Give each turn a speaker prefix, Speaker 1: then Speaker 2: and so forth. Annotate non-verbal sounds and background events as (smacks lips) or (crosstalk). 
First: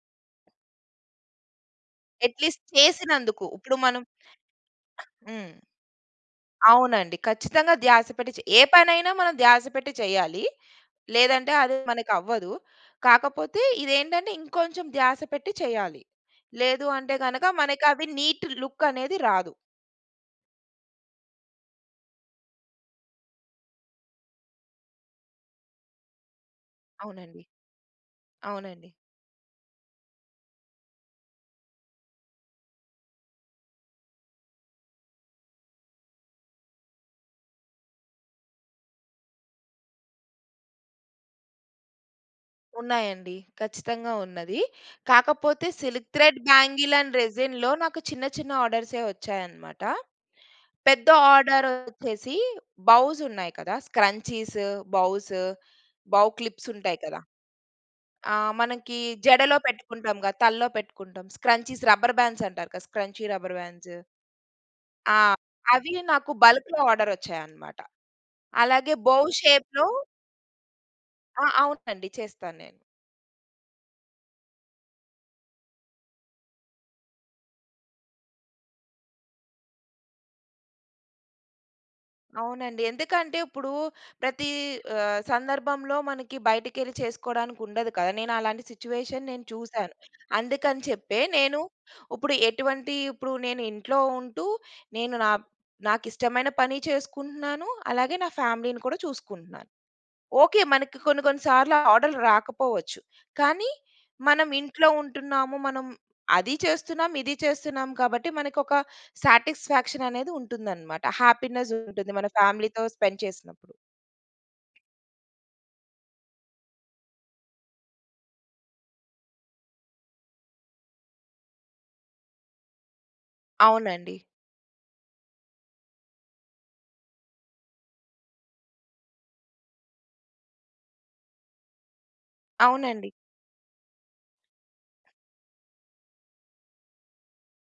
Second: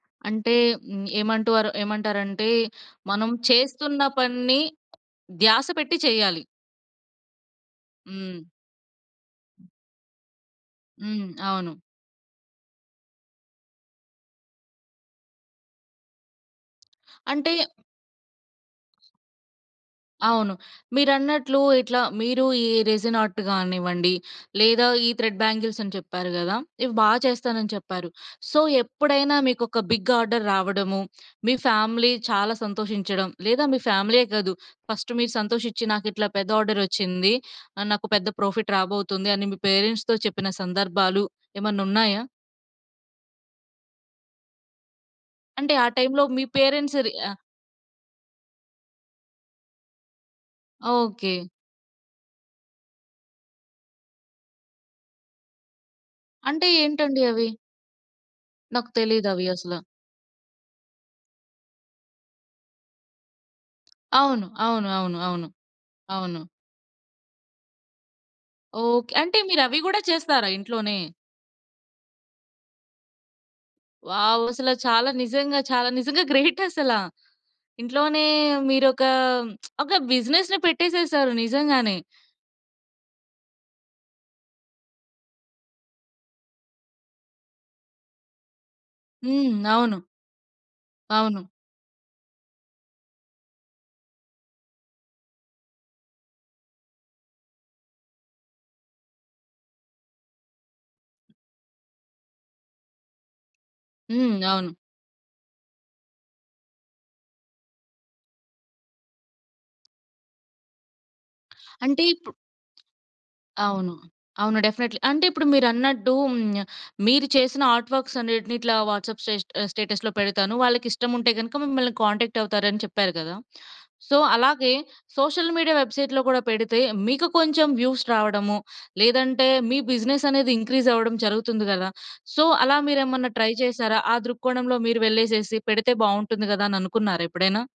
Speaker 1: అంటే, మ్ ఏమంటోర ఏమంటారంటే
Speaker 2: అట్‌లీస్ట్
Speaker 1: మనం
Speaker 2: చేసినందుకు, ఇప్పుడు
Speaker 1: చేస్తున్న
Speaker 2: మనం
Speaker 1: పనిని
Speaker 2: హ్మ్.
Speaker 1: ధ్యాస పెట్టి చేయాలి.
Speaker 2: అవునండి. ఖచ్చితంగా ధ్యాస పెట్టి
Speaker 1: హ్మ్.
Speaker 2: చె ఏ పనైనా మనం ధ్యాస పెట్టి చేయాలి.
Speaker 1: హ్మ్.
Speaker 2: లేదంటే
Speaker 1: అవును
Speaker 2: అది మనకు అవ్వదు. కాకపోతే ఇదేంటంటే ఇంకొంచెం ధ్యాస పెట్టి చెయ్యాలి. లేదు అంటే గనక
Speaker 1: అంటే
Speaker 2: మనకి అవి నీట్ లుక్ అనేది రాదు.
Speaker 1: అవును. మీరన్నట్లు ఇట్లా మీరు ఈ రెసిన్ ఆర్ట్ కానివ్వండి లేదా ఈ థ్రెడ్ బ్యాంగిల్స్ అని చెప్పారు గదా! ఇవి బా
Speaker 2: అవునండి.
Speaker 1: చేస్తానని చెప్పారు. సో,
Speaker 2: అవునండి.
Speaker 1: ఎప్పుడైనా మీకు ఒక బిగ్ ఆర్డర్ రావడము, మీ ఫ్యామిలీ చాలా సంతోషించడం, లేదా మీ ఫ్యామిలీయే కాదు ఫస్ట్ మీరు సంతోషించి, నాకు ఇట్లా పెద్ద ఆర్డర్ వచ్చింది. ఆహ్, నాకు పెద్ద ప్రాఫిట్ రాబోతుంది, అని మీ పేరెంట్స్‌తో చెప్పిన సందర్భాలు ఏమన్న ఉన్నాయా?
Speaker 2: ఉన్నాయండి. ఖచ్చితంగా ఉన్నది. కాకపోతే
Speaker 1: అంటే ఆ
Speaker 2: సిల్క్
Speaker 1: టైమ్‌లో
Speaker 2: థ్రెడ్
Speaker 1: మీ
Speaker 2: బ్యాంగిల్
Speaker 1: పేరెంట్స్ రి
Speaker 2: అండ్
Speaker 1: ఆహ్
Speaker 2: రెసిన్‌లో నాకు చిన్న చిన్న ఆర్డర్సే వచ్చాయనమాట. పెద్ద
Speaker 1: ఓకే.
Speaker 2: ఆర్డర్ వచ్చేసి బౌస్ ఉన్నాయి కదా! స్క్రంచీసు బౌసు బౌ
Speaker 1: అంటే
Speaker 2: క్లిప్స్ ఉంటాయి కదా!
Speaker 1: ఏంటండి అవి?
Speaker 2: ఆహ్,
Speaker 1: నాకు
Speaker 2: మనకి
Speaker 1: తెలియదవి
Speaker 2: జడలో
Speaker 1: అసల.
Speaker 2: పెట్టుకుంటాంగా తల్లో పెట్టుకుంటాం స్క్రంచీస్ రబ్బర్ బాండ్స్ అంటారు కదా స్క్రంచీ రబ్బర్ బాండ్సు.
Speaker 1: అవును. అవును, అవును,
Speaker 2: ఆ!
Speaker 1: అవును.
Speaker 2: అవి నాకు
Speaker 1: అవును.
Speaker 2: బల్క్‌లో ఆర్డర్ వచ్చాయన్నమాట. అలాగే
Speaker 1: ఓకే.
Speaker 2: బోవ్
Speaker 1: అంటే మీరు అవి
Speaker 2: షేప్‌లో
Speaker 1: గూడా చేస్తారా ఇంట్లోనే?
Speaker 2: ఆ! అవునండి. చేస్తా నేను.
Speaker 1: వావ్! అసల చాలా నిజంగా చాల నిజంగా గ్రేట్ (chuckles) అసల. ఇంట్లోనే మీరు ఒకా (smacks lips) ఒక బిజినెస్‌నే పెట్టేసేసారు నిజంగానే.
Speaker 2: అవునండి. ఎందుకంటే ఇప్పుడు ప్రతీ ఆహ్, సందర్భంలో మనకి బయటకెళ్ళి చేసుకోడానికి ఉండదు కదా! నేను అలాంటి సిట్యుయేషన్ నేను
Speaker 1: హ్మ్.
Speaker 2: చూసాను.
Speaker 1: అవును.
Speaker 2: అందుకని చెప్పే,
Speaker 1: అవును.
Speaker 2: నేను ఇప్పుడు ఎటువంటి ఇప్పుడు నేను ఇంట్లో ఉంటూ నేను నా నాకు ఇష్టమైన పని చేసుకుంటున్నాను. అలాగే నా ఫ్యామిలీ‌ని కూడా చూసుకుంటున్నాను. ఓకే. మనకి కొన్ని కొన్ని సార్లు ఆర్డరర్లు రాకపోవచ్చు. కానీ
Speaker 1: హ్మ్.
Speaker 2: మనం
Speaker 1: అవును.
Speaker 2: ఇంట్లో ఉంటున్నాము. మనం అదీ చేస్తున్నాం, ఇదీ చేస్తున్నాం. కాబట్టి మనకొక సాటిస్ఫాక్షన్ అనేది ఉంటుందన్నమాట. హ్యాపీనెస్
Speaker 1: (breath) అంటే
Speaker 2: ఉంటుంది మన
Speaker 1: ఇప్పు
Speaker 2: ఫ్యామిలీతో స్పెండ్ చేసినప్పుడు.
Speaker 1: అవును. అవును డెఫినెట్లీ. అంటే ఇప్పుడు మీరు అన్నట్టూ హ్మ్, మీరు చేసిన ఆర్ట్ వర్క్స్ అనేటిని ఇట్లా వాట్సాప్ స్టే ఆహ్, స్టేటస్‌లో పెడతాను వాళ్ళకి ఇష్టం ఉంటే గనక మిమ్మల్ని కాంటాక్ట్ అవుతారు అని చెప్పారు కదా.
Speaker 2: అవునండి.
Speaker 1: సో, అలాగే సోషల్ మీడియా వెబ్సైట్‌లో కూడా పెడితే మీకు కొంచెం వ్యూస్ రావడము, లేదంటే మీ బిజినెస్ అనేది ఇంక్రీస్ అవ్వడం జరుగుతుంది గదా! సో, అలా మీరు
Speaker 2: అవునండి.
Speaker 1: ఏమన్నా ట్రై చేసారా? ఆ దృక్కోణంలో మీరు వెళ్ళేసేసి పెడితే బావుంటుంది గదా అని అనుకున్నారా ఎప్పుడైనా?